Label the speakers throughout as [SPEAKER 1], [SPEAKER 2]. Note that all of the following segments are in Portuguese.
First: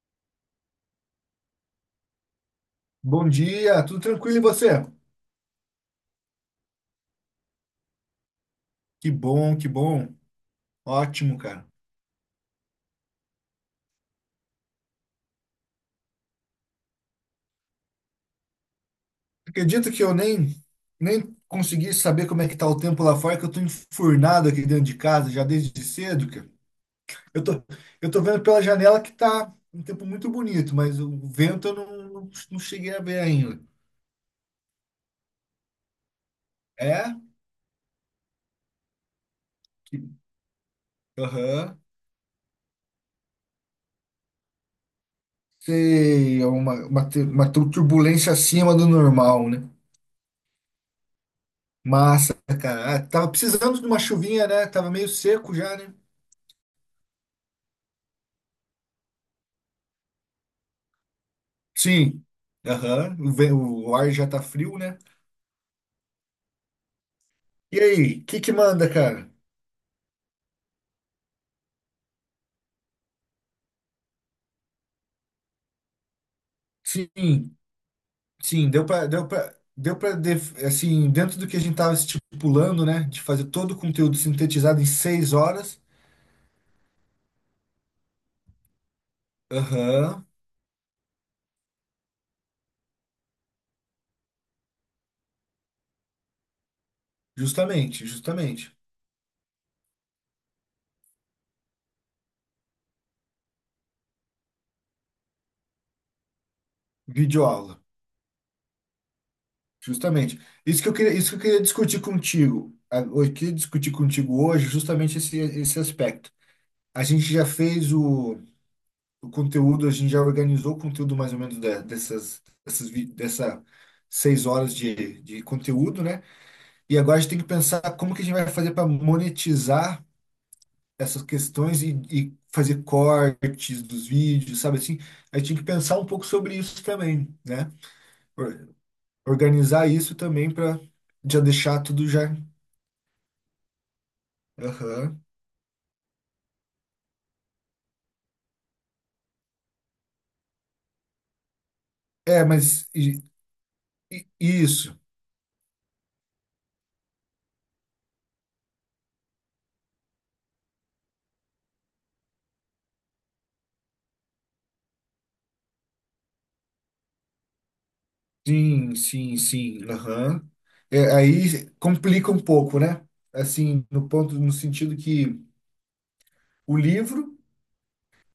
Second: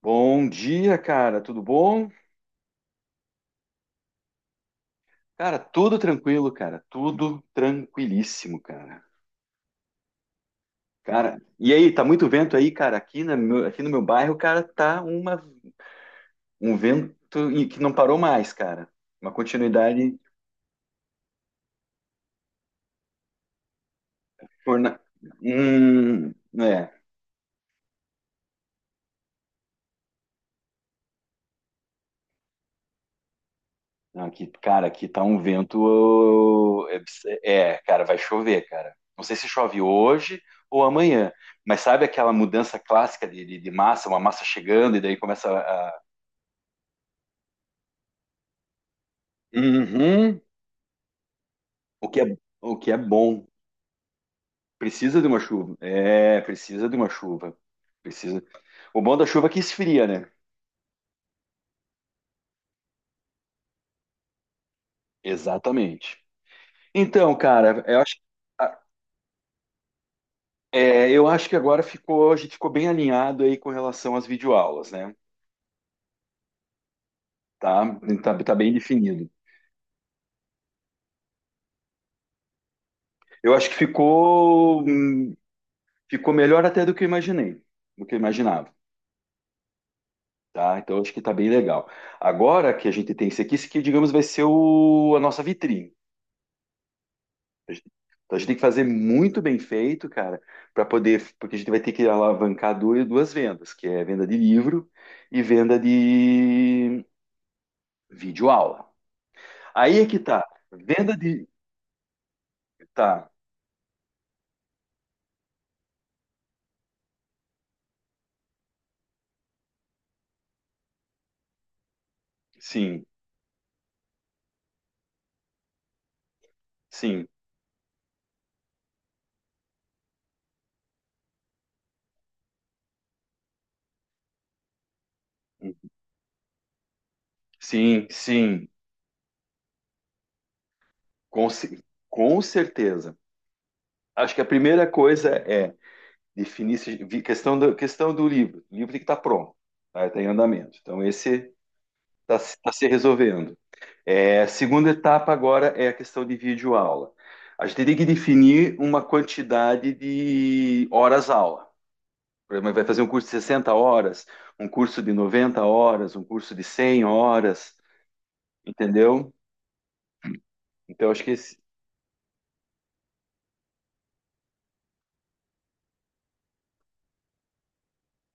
[SPEAKER 1] Bom dia, cara. Tudo bom?
[SPEAKER 2] Bom dia, tudo tranquilo e você?
[SPEAKER 1] Cara, tudo tranquilo, cara. Tudo tranquilíssimo, cara.
[SPEAKER 2] Que bom, que bom. Ótimo,
[SPEAKER 1] Cara,
[SPEAKER 2] cara.
[SPEAKER 1] e aí, tá muito vento aí, cara? Aqui no meu bairro, cara, tá um vento e que não parou mais, cara. Uma
[SPEAKER 2] Acredita que eu
[SPEAKER 1] continuidade.
[SPEAKER 2] nem consegui saber como é que tá o tempo lá fora, que eu tô enfurnado aqui dentro de
[SPEAKER 1] torna-
[SPEAKER 2] casa já desde cedo,
[SPEAKER 1] Hum,
[SPEAKER 2] cara.
[SPEAKER 1] é.
[SPEAKER 2] Eu tô eu tô vendo pela janela que tá um tempo muito bonito, mas o vento eu não cheguei a ver ainda.
[SPEAKER 1] Não, aqui, cara, aqui tá um vento. Ô, É,
[SPEAKER 2] É?
[SPEAKER 1] abs- é, cara, vai chover, cara. Não sei se chove
[SPEAKER 2] Que-
[SPEAKER 1] hoje ou amanhã,
[SPEAKER 2] Aham.
[SPEAKER 1] mas sabe aquela mudança clássica de massa, uma massa chegando e daí começa.
[SPEAKER 2] Sei, é uma turbulência acima do normal, né?
[SPEAKER 1] Uhum. O que
[SPEAKER 2] Massa,
[SPEAKER 1] é, o que
[SPEAKER 2] cara.
[SPEAKER 1] é
[SPEAKER 2] Ah, tava
[SPEAKER 1] bom.
[SPEAKER 2] precisando de uma chuvinha, né? Tava meio
[SPEAKER 1] Precisa de uma
[SPEAKER 2] seco
[SPEAKER 1] chuva.
[SPEAKER 2] já, né?
[SPEAKER 1] É, precisa de uma chuva. Precisa. O bom da chuva é que esfria, né?
[SPEAKER 2] Sim. Aham. O ar já tá frio, né?
[SPEAKER 1] Exatamente. Então,
[SPEAKER 2] E
[SPEAKER 1] cara,
[SPEAKER 2] aí, o que que
[SPEAKER 1] ah,
[SPEAKER 2] manda, cara?
[SPEAKER 1] eu acho que agora a gente ficou bem alinhado aí com relação às videoaulas, né?
[SPEAKER 2] Sim,
[SPEAKER 1] Tá, tá, tá
[SPEAKER 2] sim,
[SPEAKER 1] bem definido.
[SPEAKER 2] assim, dentro do que a gente tava estipulando, né? De fazer
[SPEAKER 1] Eu acho
[SPEAKER 2] todo
[SPEAKER 1] que
[SPEAKER 2] o conteúdo sintetizado
[SPEAKER 1] ficou,
[SPEAKER 2] em seis
[SPEAKER 1] hum,
[SPEAKER 2] horas.
[SPEAKER 1] ficou melhor até do que eu imaginei, do que eu imaginava.
[SPEAKER 2] Aham.
[SPEAKER 1] Tá? Então, acho que tá bem legal. Agora que a gente tem esse aqui, digamos, vai ser a nossa vitrine. A gente-
[SPEAKER 2] Justamente,
[SPEAKER 1] Então a gente tem que
[SPEAKER 2] justamente.
[SPEAKER 1] fazer muito bem feito, cara, para poder, porque a gente vai ter que alavancar duas vendas, que é venda de livro e venda de
[SPEAKER 2] Videoaula.
[SPEAKER 1] videoaula. Aí é que
[SPEAKER 2] Justamente.
[SPEAKER 1] tá.
[SPEAKER 2] Isso que eu queria,
[SPEAKER 1] Venda
[SPEAKER 2] isso que eu
[SPEAKER 1] de.
[SPEAKER 2] queria discutir contigo.
[SPEAKER 1] Tá,
[SPEAKER 2] Eu queria discutir contigo hoje justamente esse aspecto. A gente já fez o. O conteúdo, a gente já organizou o conteúdo mais ou menos de- dessas, dessas,
[SPEAKER 1] sim,
[SPEAKER 2] vi- dessa 6 horas de conteúdo, né? E agora a
[SPEAKER 1] sim,
[SPEAKER 2] gente tem que pensar como que a gente vai fazer para monetizar essas questões e fazer cortes dos vídeos, sabe assim? A gente tem que pensar um pouco sobre isso também, né?
[SPEAKER 1] sim, sim,
[SPEAKER 2] Or- Organizar isso também para já
[SPEAKER 1] com,
[SPEAKER 2] deixar
[SPEAKER 1] ce-
[SPEAKER 2] tudo já.
[SPEAKER 1] com certeza. Acho que a primeira
[SPEAKER 2] Aham.
[SPEAKER 1] coisa é definir questão do livro. O livro tem que estar pronto, tá? Está em andamento. Então esse está
[SPEAKER 2] É,
[SPEAKER 1] tá se
[SPEAKER 2] mas
[SPEAKER 1] resolvendo. É, a segunda
[SPEAKER 2] isso.
[SPEAKER 1] etapa agora é a questão de videoaula. A gente tem que definir uma quantidade de horas-aula. Por exemplo, vai fazer um curso de 60 horas, um curso de 90 horas, um curso de 100 horas,
[SPEAKER 2] Sim,
[SPEAKER 1] entendeu?
[SPEAKER 2] sim, sim. Aham.
[SPEAKER 1] Então,
[SPEAKER 2] É,
[SPEAKER 1] acho que esse...
[SPEAKER 2] aí complica um pouco, né? Assim, no ponto, no sentido que o livro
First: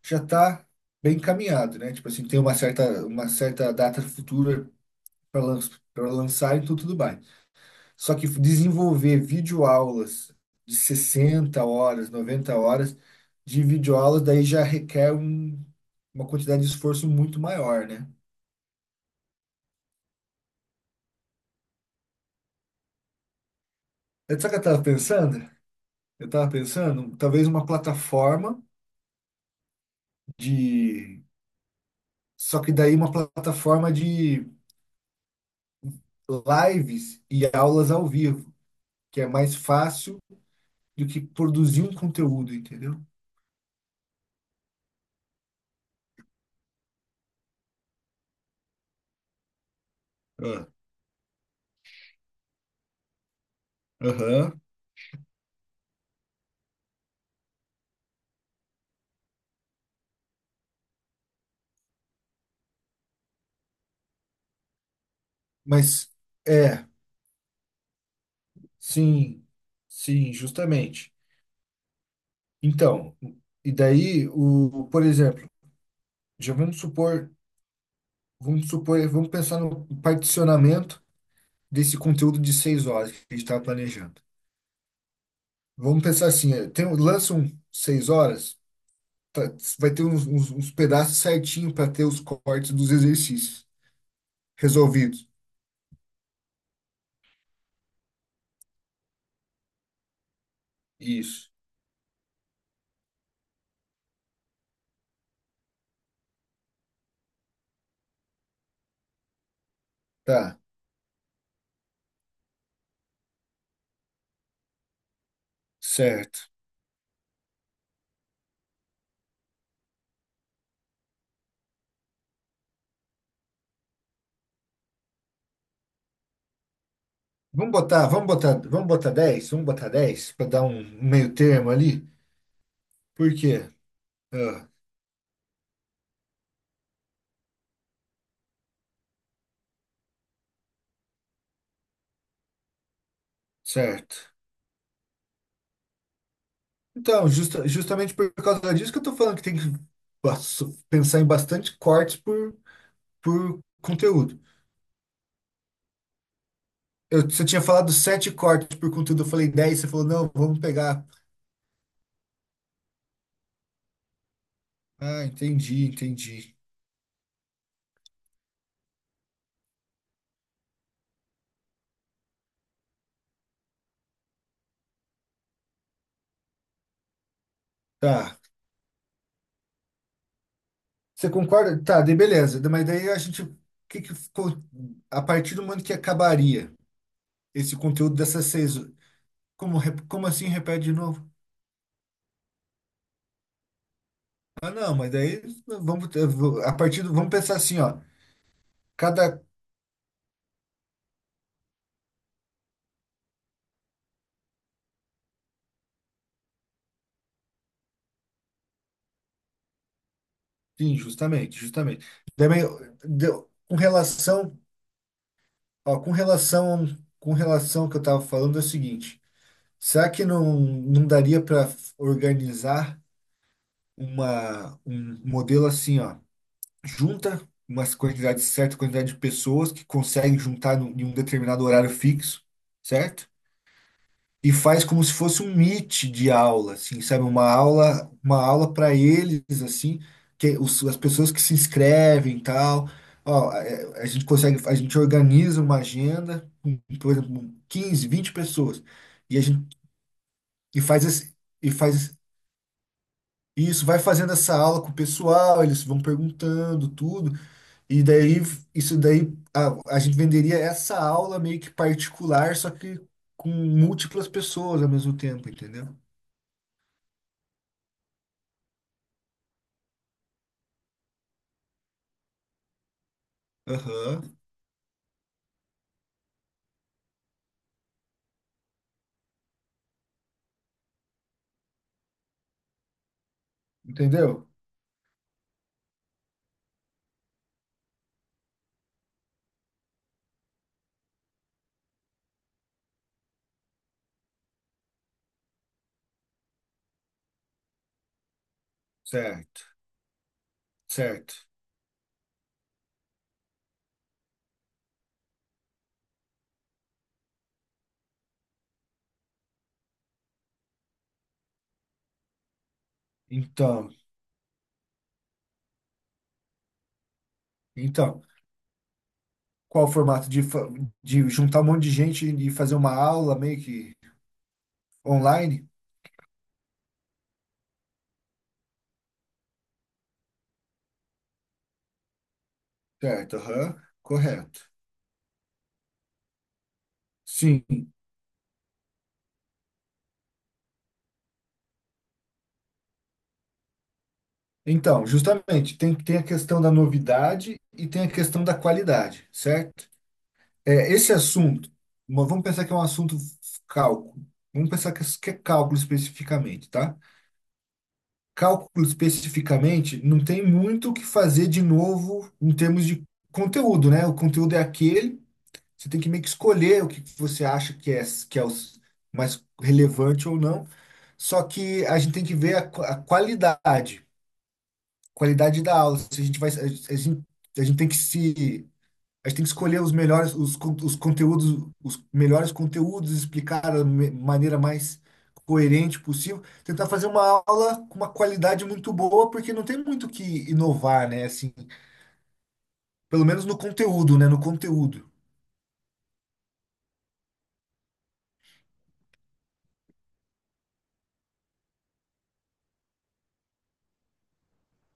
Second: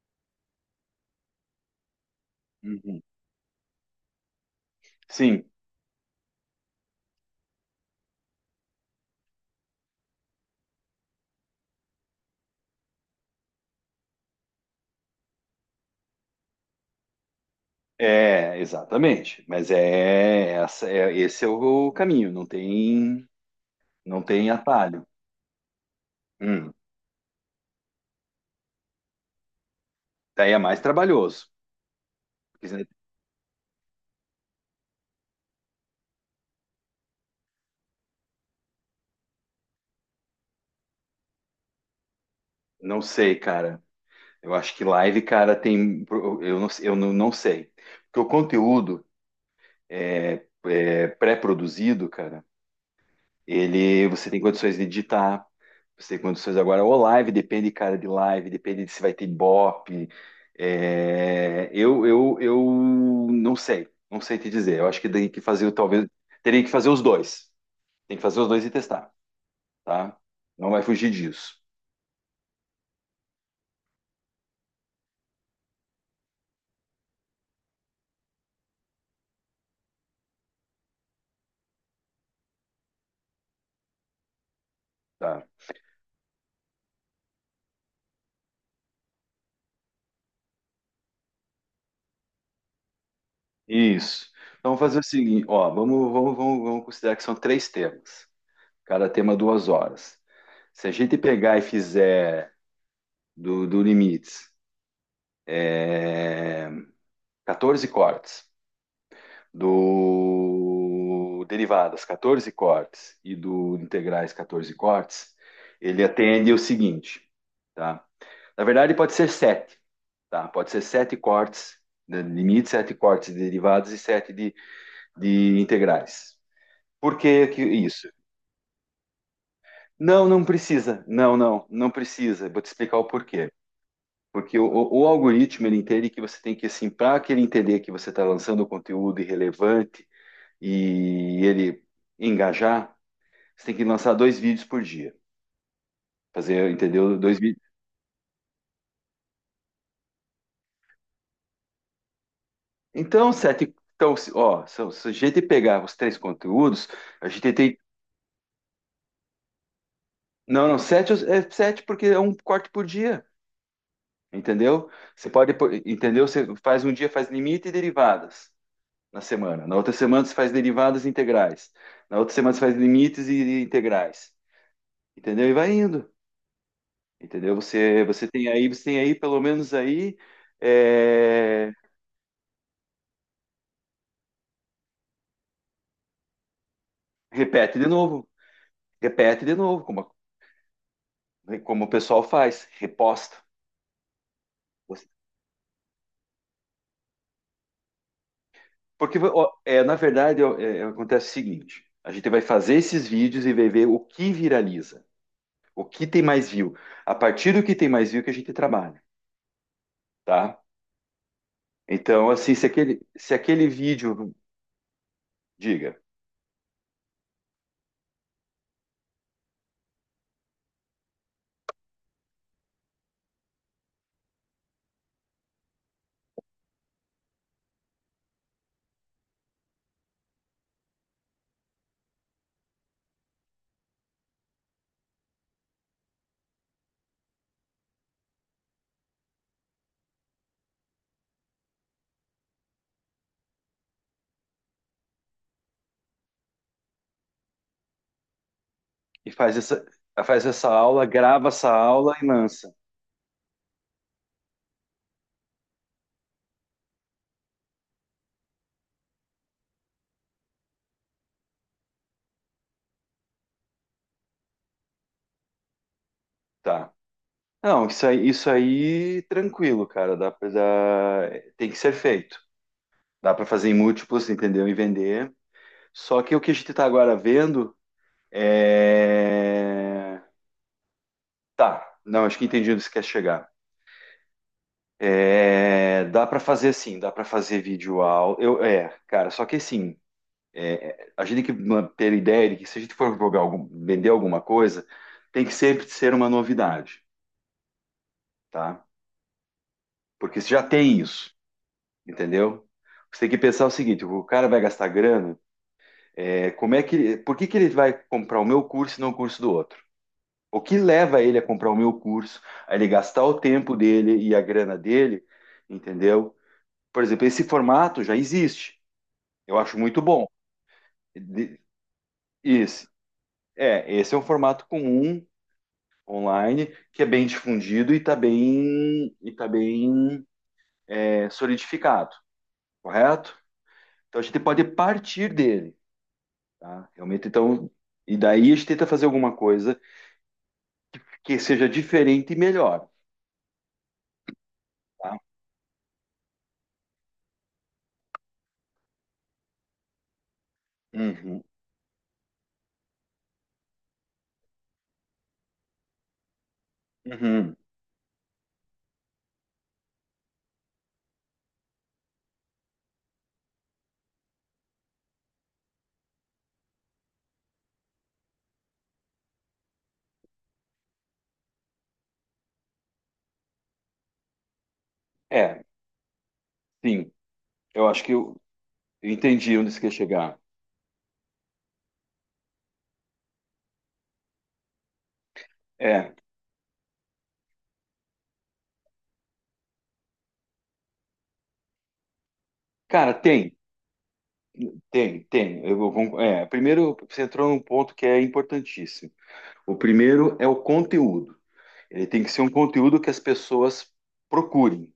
[SPEAKER 2] já está bem encaminhado, né? Tipo assim, tem uma
[SPEAKER 1] Uhum.
[SPEAKER 2] certa, uma certa data futura para
[SPEAKER 1] Sim,
[SPEAKER 2] lan para lançar, então tudo bem. Só que desenvolver videoaulas de 60 horas, 90 horas de videoaulas, daí já requer uma quantidade de esforço muito maior, né?
[SPEAKER 1] é, exatamente. Mas é, esse é o caminho, não tem, não
[SPEAKER 2] Sabe o
[SPEAKER 1] tem
[SPEAKER 2] que eu estava
[SPEAKER 1] atalho.
[SPEAKER 2] pensando? Eu estava
[SPEAKER 1] Hum.
[SPEAKER 2] pensando, talvez uma plataforma
[SPEAKER 1] Daí é mais
[SPEAKER 2] de
[SPEAKER 1] trabalhoso. Quer
[SPEAKER 2] só que
[SPEAKER 1] dizer,
[SPEAKER 2] daí uma plataforma de lives e aulas ao vivo, que é mais fácil do que produzir um conteúdo, entendeu?
[SPEAKER 1] não sei, cara. Eu acho que live, cara, tem. Eu não sei. Porque o conteúdo é,
[SPEAKER 2] Ah,
[SPEAKER 1] é pré-produzido, cara, ele você tem
[SPEAKER 2] aham.
[SPEAKER 1] condições de editar, você tem condições agora. Ou live, depende, cara, de live, depende de se vai ter ibope. É, eu não sei, não sei te dizer. Eu acho que tem que fazer, talvez.
[SPEAKER 2] Mas
[SPEAKER 1] Teria que
[SPEAKER 2] é,
[SPEAKER 1] fazer os dois. Tem que fazer os dois e testar,
[SPEAKER 2] sim,
[SPEAKER 1] tá?
[SPEAKER 2] sim,
[SPEAKER 1] Não vai fugir
[SPEAKER 2] justamente.
[SPEAKER 1] disso,
[SPEAKER 2] Então, e daí o, por exemplo, já vamos pensar no particionamento desse conteúdo de 6 horas que a gente estava planejando.
[SPEAKER 1] tá?
[SPEAKER 2] Vamos pensar assim, tem, lança um 6 horas, tá- vai ter uns pedaços certinho para ter os cortes dos exercícios
[SPEAKER 1] Isso. Então, vamos fazer o
[SPEAKER 2] resolvidos.
[SPEAKER 1] seguinte, ó, vamos considerar que são três temas. Cada tema 2 horas. Se a gente
[SPEAKER 2] Isso.
[SPEAKER 1] pegar e fizer do limites, é, 14 cortes,
[SPEAKER 2] Tá,
[SPEAKER 1] do derivadas, 14 cortes e do integrais, 14 cortes, ele
[SPEAKER 2] certo.
[SPEAKER 1] atende o seguinte, tá? Na verdade, pode ser sete, tá? Pode ser sete cortes de limites, sete cortes de derivadas e sete de integrais. Por que que
[SPEAKER 2] Vamos botar,
[SPEAKER 1] isso?
[SPEAKER 2] vamos botar, vamos botar
[SPEAKER 1] Não,
[SPEAKER 2] 10
[SPEAKER 1] não
[SPEAKER 2] para dar um
[SPEAKER 1] precisa.
[SPEAKER 2] um meio
[SPEAKER 1] Não, não,
[SPEAKER 2] termo
[SPEAKER 1] não
[SPEAKER 2] ali.
[SPEAKER 1] precisa. Vou te explicar o
[SPEAKER 2] Por
[SPEAKER 1] porquê.
[SPEAKER 2] quê?
[SPEAKER 1] Porque o,
[SPEAKER 2] Ah,
[SPEAKER 1] o- o algoritmo ele entende que você tem que assim, para que ele entender que você está lançando conteúdo irrelevante e ele engajar, você tem que lançar
[SPEAKER 2] certo.
[SPEAKER 1] dois vídeos por dia. Fazer, entendeu?
[SPEAKER 2] Então,
[SPEAKER 1] Dois vídeos.
[SPEAKER 2] justamente por causa disso que eu tô falando que tem que bas- pensar em bastante cortes por,
[SPEAKER 1] Então,
[SPEAKER 2] por
[SPEAKER 1] sete. Então, se-
[SPEAKER 2] conteúdo.
[SPEAKER 1] ó, se a gente pegar os três conteúdos, a
[SPEAKER 2] Você
[SPEAKER 1] gente
[SPEAKER 2] tinha
[SPEAKER 1] tem.
[SPEAKER 2] falado 7 cortes por conteúdo, eu falei 10, você falou, não, vamos
[SPEAKER 1] Não, não,
[SPEAKER 2] pegar.
[SPEAKER 1] sete é sete porque é um corte por dia. Entendeu?
[SPEAKER 2] Ah, entendi,
[SPEAKER 1] Entendeu? Você
[SPEAKER 2] entendi.
[SPEAKER 1] faz um dia, faz limite e derivadas na semana. Na outra semana você faz derivadas e integrais. Na outra semana você faz limites e integrais. Entendeu? E vai indo. Entendeu? Você, você
[SPEAKER 2] Tá.
[SPEAKER 1] tem aí, você tem aí, pelo menos aí,
[SPEAKER 2] Você
[SPEAKER 1] é,
[SPEAKER 2] concorda? Tá, daí beleza. Mas daí a gente, o que que ficou a partir do momento que acabaria esse
[SPEAKER 1] repete de
[SPEAKER 2] conteúdo
[SPEAKER 1] novo,
[SPEAKER 2] dessas seis?
[SPEAKER 1] repete de
[SPEAKER 2] Como,
[SPEAKER 1] novo,
[SPEAKER 2] rep-
[SPEAKER 1] como,
[SPEAKER 2] como assim repete de novo?
[SPEAKER 1] como o pessoal faz, reposta.
[SPEAKER 2] Ah, não,
[SPEAKER 1] Você-
[SPEAKER 2] mas daí a partir do, vamos pensar assim, ó.
[SPEAKER 1] Porque,
[SPEAKER 2] Cada
[SPEAKER 1] na verdade, acontece o seguinte: a gente vai fazer esses vídeos e vai ver o que viraliza, o que tem mais view. A partir do que tem mais view que a gente trabalha, tá?
[SPEAKER 2] Sim, justamente, justamente.
[SPEAKER 1] Então, assim,
[SPEAKER 2] Também
[SPEAKER 1] se aquele, se aquele
[SPEAKER 2] com
[SPEAKER 1] vídeo.
[SPEAKER 2] relação,
[SPEAKER 1] Diga.
[SPEAKER 2] ó, com relação ao que eu estava falando é o seguinte. Será que não daria para organizar um modelo assim, ó? Junta certa quantidade de pessoas que conseguem juntar em um determinado horário fixo, certo? E faz como se fosse um meet de aula, assim, sabe? Uma aula para eles, assim, que é as pessoas que se inscrevem e tal. Ó, é, a gente organiza uma agenda com, por exemplo, 15, 20 pessoas.
[SPEAKER 1] E
[SPEAKER 2] E a
[SPEAKER 1] faz
[SPEAKER 2] gente
[SPEAKER 1] essa, faz essa
[SPEAKER 2] e
[SPEAKER 1] aula,
[SPEAKER 2] faz esse,
[SPEAKER 1] grava essa
[SPEAKER 2] e
[SPEAKER 1] aula
[SPEAKER 2] faz
[SPEAKER 1] e lança.
[SPEAKER 2] isso, vai fazendo essa aula com o pessoal, eles vão perguntando tudo. E daí, isso daí, a gente venderia essa aula meio que particular, só que com múltiplas pessoas ao mesmo tempo, entendeu?
[SPEAKER 1] Tá. Não, isso aí tranquilo, cara. Tem que ser feito. Dá para fazer em múltiplos,
[SPEAKER 2] Aham.
[SPEAKER 1] entendeu? E vender. Só que o que a gente tá agora vendo é. Tá. Não, acho que entendi onde você quer chegar.
[SPEAKER 2] Entendeu?
[SPEAKER 1] É, dá para fazer sim, dá para fazer vídeo aula. Cara, só que assim, a gente tem que ter ideia de que se a gente for jogar algum, vender alguma coisa, tem que sempre ser uma novidade, tá?
[SPEAKER 2] Certo,
[SPEAKER 1] Porque você já tem isso,
[SPEAKER 2] certo.
[SPEAKER 1] entendeu? Você tem que pensar o seguinte: o cara vai gastar grana, por que que ele vai comprar o meu curso e não o curso do outro? O que leva ele a comprar o meu curso, a ele gastar o tempo
[SPEAKER 2] Então,
[SPEAKER 1] dele e a grana dele, entendeu? Por exemplo, esse formato já
[SPEAKER 2] então,
[SPEAKER 1] existe. Eu acho
[SPEAKER 2] qual o
[SPEAKER 1] muito bom.
[SPEAKER 2] formato de
[SPEAKER 1] De-
[SPEAKER 2] juntar um monte de gente e fazer
[SPEAKER 1] Esse,
[SPEAKER 2] uma aula meio
[SPEAKER 1] é,
[SPEAKER 2] que
[SPEAKER 1] esse é um formato comum
[SPEAKER 2] online?
[SPEAKER 1] online, que é bem difundido e tá bem, solidificado, correto?
[SPEAKER 2] Certo, aham,
[SPEAKER 1] Então a gente
[SPEAKER 2] correto.
[SPEAKER 1] pode partir dele, tá? Realmente,
[SPEAKER 2] Sim.
[SPEAKER 1] então, e daí a gente tenta fazer alguma coisa que seja diferente e melhor,
[SPEAKER 2] Então,
[SPEAKER 1] tá?
[SPEAKER 2] justamente, tem a questão da novidade e tem a questão da qualidade, certo? É, esse
[SPEAKER 1] Uhum,
[SPEAKER 2] assunto, mas vamos pensar que é um assunto cálculo. Vamos pensar que é cálculo especificamente, tá?
[SPEAKER 1] uhum.
[SPEAKER 2] Cálculo especificamente não tem muito o que fazer de novo em termos de conteúdo, né? O conteúdo é aquele, você tem que meio que escolher o que você acha que é mais relevante ou não. Só que a gente tem que ver a qualidade
[SPEAKER 1] É,
[SPEAKER 2] da aula. Se a gente vai,
[SPEAKER 1] sim,
[SPEAKER 2] gente, a gente
[SPEAKER 1] eu
[SPEAKER 2] tem que
[SPEAKER 1] acho que eu,
[SPEAKER 2] se
[SPEAKER 1] eu
[SPEAKER 2] a gente tem que
[SPEAKER 1] entendi onde você
[SPEAKER 2] escolher
[SPEAKER 1] quer chegar.
[SPEAKER 2] os melhores conteúdos, explicar da maneira mais coerente
[SPEAKER 1] É,
[SPEAKER 2] possível, tentar fazer uma aula com uma qualidade muito boa, porque não tem muito o que inovar, né? Assim,
[SPEAKER 1] cara,
[SPEAKER 2] pelo menos
[SPEAKER 1] tem,
[SPEAKER 2] no conteúdo, né? No conteúdo.
[SPEAKER 1] tem, tem. Eu, vou con- é, Primeiro, você entrou num ponto que é importantíssimo. O primeiro é o conteúdo. Ele tem que ser um conteúdo que as pessoas procurem.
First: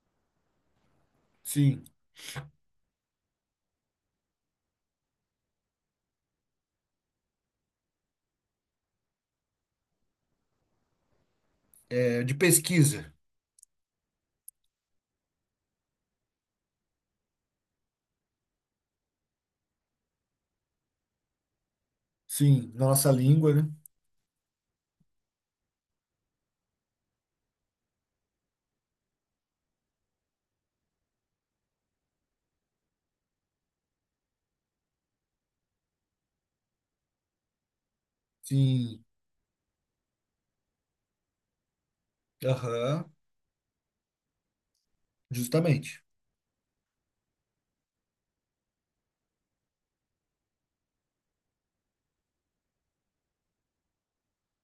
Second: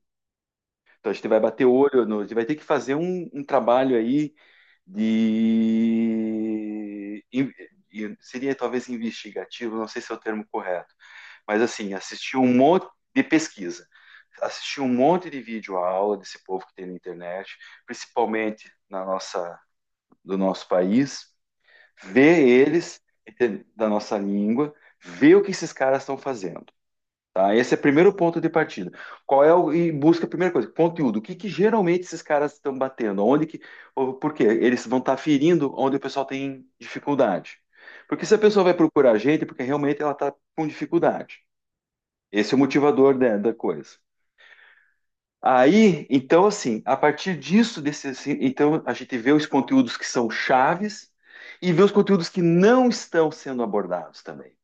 [SPEAKER 1] Então a gente vai bater o
[SPEAKER 2] Sim,
[SPEAKER 1] olho, a gente vai ter que fazer um trabalho aí de. in- seria talvez investigativo, não sei se é o termo correto, mas assim,
[SPEAKER 2] de
[SPEAKER 1] assistir um monte
[SPEAKER 2] pesquisa.
[SPEAKER 1] de pesquisa, assistir um monte de vídeo aula desse povo que tem na internet, principalmente na nossa, do nosso país, ver
[SPEAKER 2] Sim, na
[SPEAKER 1] eles,
[SPEAKER 2] nossa língua,
[SPEAKER 1] entende?
[SPEAKER 2] né?
[SPEAKER 1] Da nossa língua, ver o que esses caras estão fazendo. Tá? Esse é o primeiro ponto de partida. Qual é o, e busca a primeira coisa, conteúdo. O que que geralmente esses caras estão batendo? Onde que, ou por quê? Eles vão estar ferindo onde o pessoal tem dificuldade. Porque se a pessoa vai
[SPEAKER 2] Sim,
[SPEAKER 1] procurar a gente, é porque realmente ela está com dificuldade. Esse é o
[SPEAKER 2] aham,
[SPEAKER 1] motivador da coisa.
[SPEAKER 2] justamente.
[SPEAKER 1] Aí, então, assim, a partir disso, desse, assim, então a gente vê os conteúdos que são chaves e vê os conteúdos que não estão sendo abordados também,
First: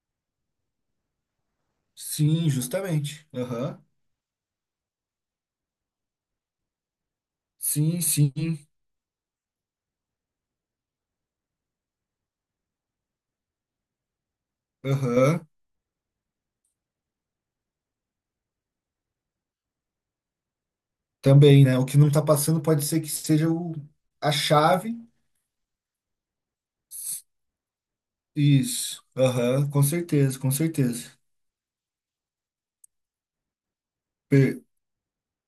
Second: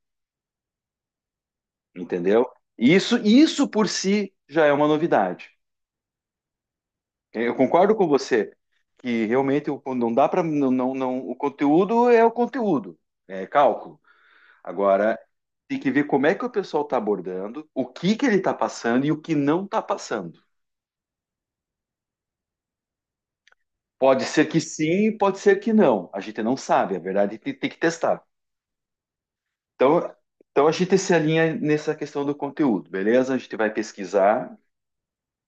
[SPEAKER 1] entendeu?
[SPEAKER 2] Sim,
[SPEAKER 1] Isso,
[SPEAKER 2] justamente.
[SPEAKER 1] isso
[SPEAKER 2] Aham.
[SPEAKER 1] por si já é uma novidade. Eu concordo
[SPEAKER 2] Sim,
[SPEAKER 1] com
[SPEAKER 2] sim.
[SPEAKER 1] você que realmente não dá para não, não, o conteúdo, é cálculo. Agora
[SPEAKER 2] Aham.
[SPEAKER 1] tem que ver como é que o pessoal está abordando, o que que ele está passando e o que não está passando.
[SPEAKER 2] Também, né? O que não está passando pode ser que seja o,
[SPEAKER 1] Pode
[SPEAKER 2] a
[SPEAKER 1] ser que
[SPEAKER 2] chave.
[SPEAKER 1] sim, pode ser que não. A gente não sabe, a verdade tem que testar.
[SPEAKER 2] Isso. Aham, com
[SPEAKER 1] Então,
[SPEAKER 2] certeza, com
[SPEAKER 1] então a gente
[SPEAKER 2] certeza.
[SPEAKER 1] se alinha nessa questão do conteúdo, beleza? A gente vai pesquisar.
[SPEAKER 2] Per-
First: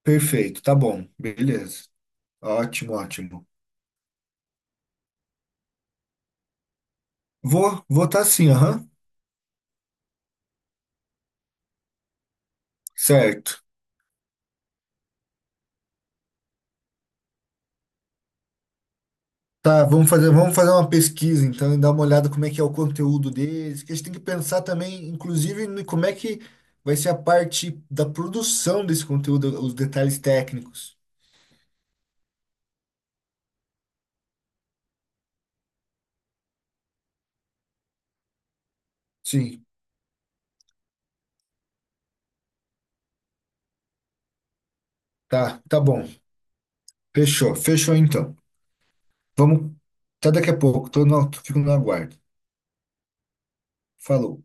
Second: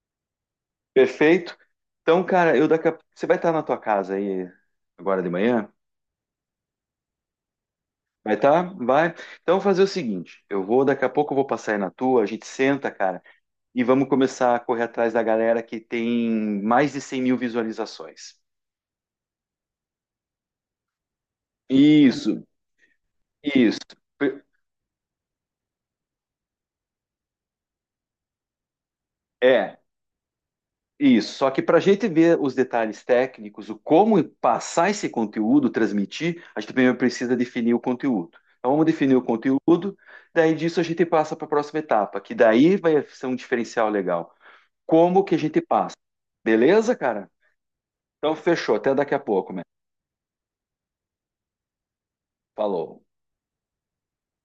[SPEAKER 2] perfeito, tá bom.
[SPEAKER 1] Perfeito.
[SPEAKER 2] Beleza.
[SPEAKER 1] Então, cara,
[SPEAKER 2] Ótimo,
[SPEAKER 1] você vai
[SPEAKER 2] ótimo.
[SPEAKER 1] estar na tua casa aí agora de manhã?
[SPEAKER 2] Vou tá
[SPEAKER 1] Vai
[SPEAKER 2] sim,
[SPEAKER 1] tá?
[SPEAKER 2] aham.
[SPEAKER 1] Vai. Então, vou fazer o seguinte: daqui a pouco eu vou passar aí na tua, a gente senta, cara,
[SPEAKER 2] Certo.
[SPEAKER 1] e vamos começar a correr atrás da galera que tem mais de 100 mil visualizações.
[SPEAKER 2] Tá, vamos fazer uma pesquisa então e dar uma olhada
[SPEAKER 1] Isso,
[SPEAKER 2] como é que é o conteúdo
[SPEAKER 1] isso.
[SPEAKER 2] deles, que a gente tem que pensar também, inclusive, como é que vai ser a parte da produção desse conteúdo, os
[SPEAKER 1] É,
[SPEAKER 2] detalhes técnicos.
[SPEAKER 1] isso. Só que para a gente ver os detalhes técnicos, o como passar esse conteúdo, transmitir, a gente primeiro precisa definir o conteúdo. Então, vamos definir o
[SPEAKER 2] Sim,
[SPEAKER 1] conteúdo, daí disso a gente passa para a próxima etapa, que daí vai ser um diferencial legal. Como que a gente
[SPEAKER 2] tá, tá
[SPEAKER 1] passa?
[SPEAKER 2] bom.
[SPEAKER 1] Beleza, cara?
[SPEAKER 2] Fechou, fechou
[SPEAKER 1] Então,
[SPEAKER 2] então.
[SPEAKER 1] fechou. Até daqui a pouco, man.
[SPEAKER 2] Vamos, até daqui a pouco. Tô no, fico no aguardo.
[SPEAKER 1] Falou.
[SPEAKER 2] Falou.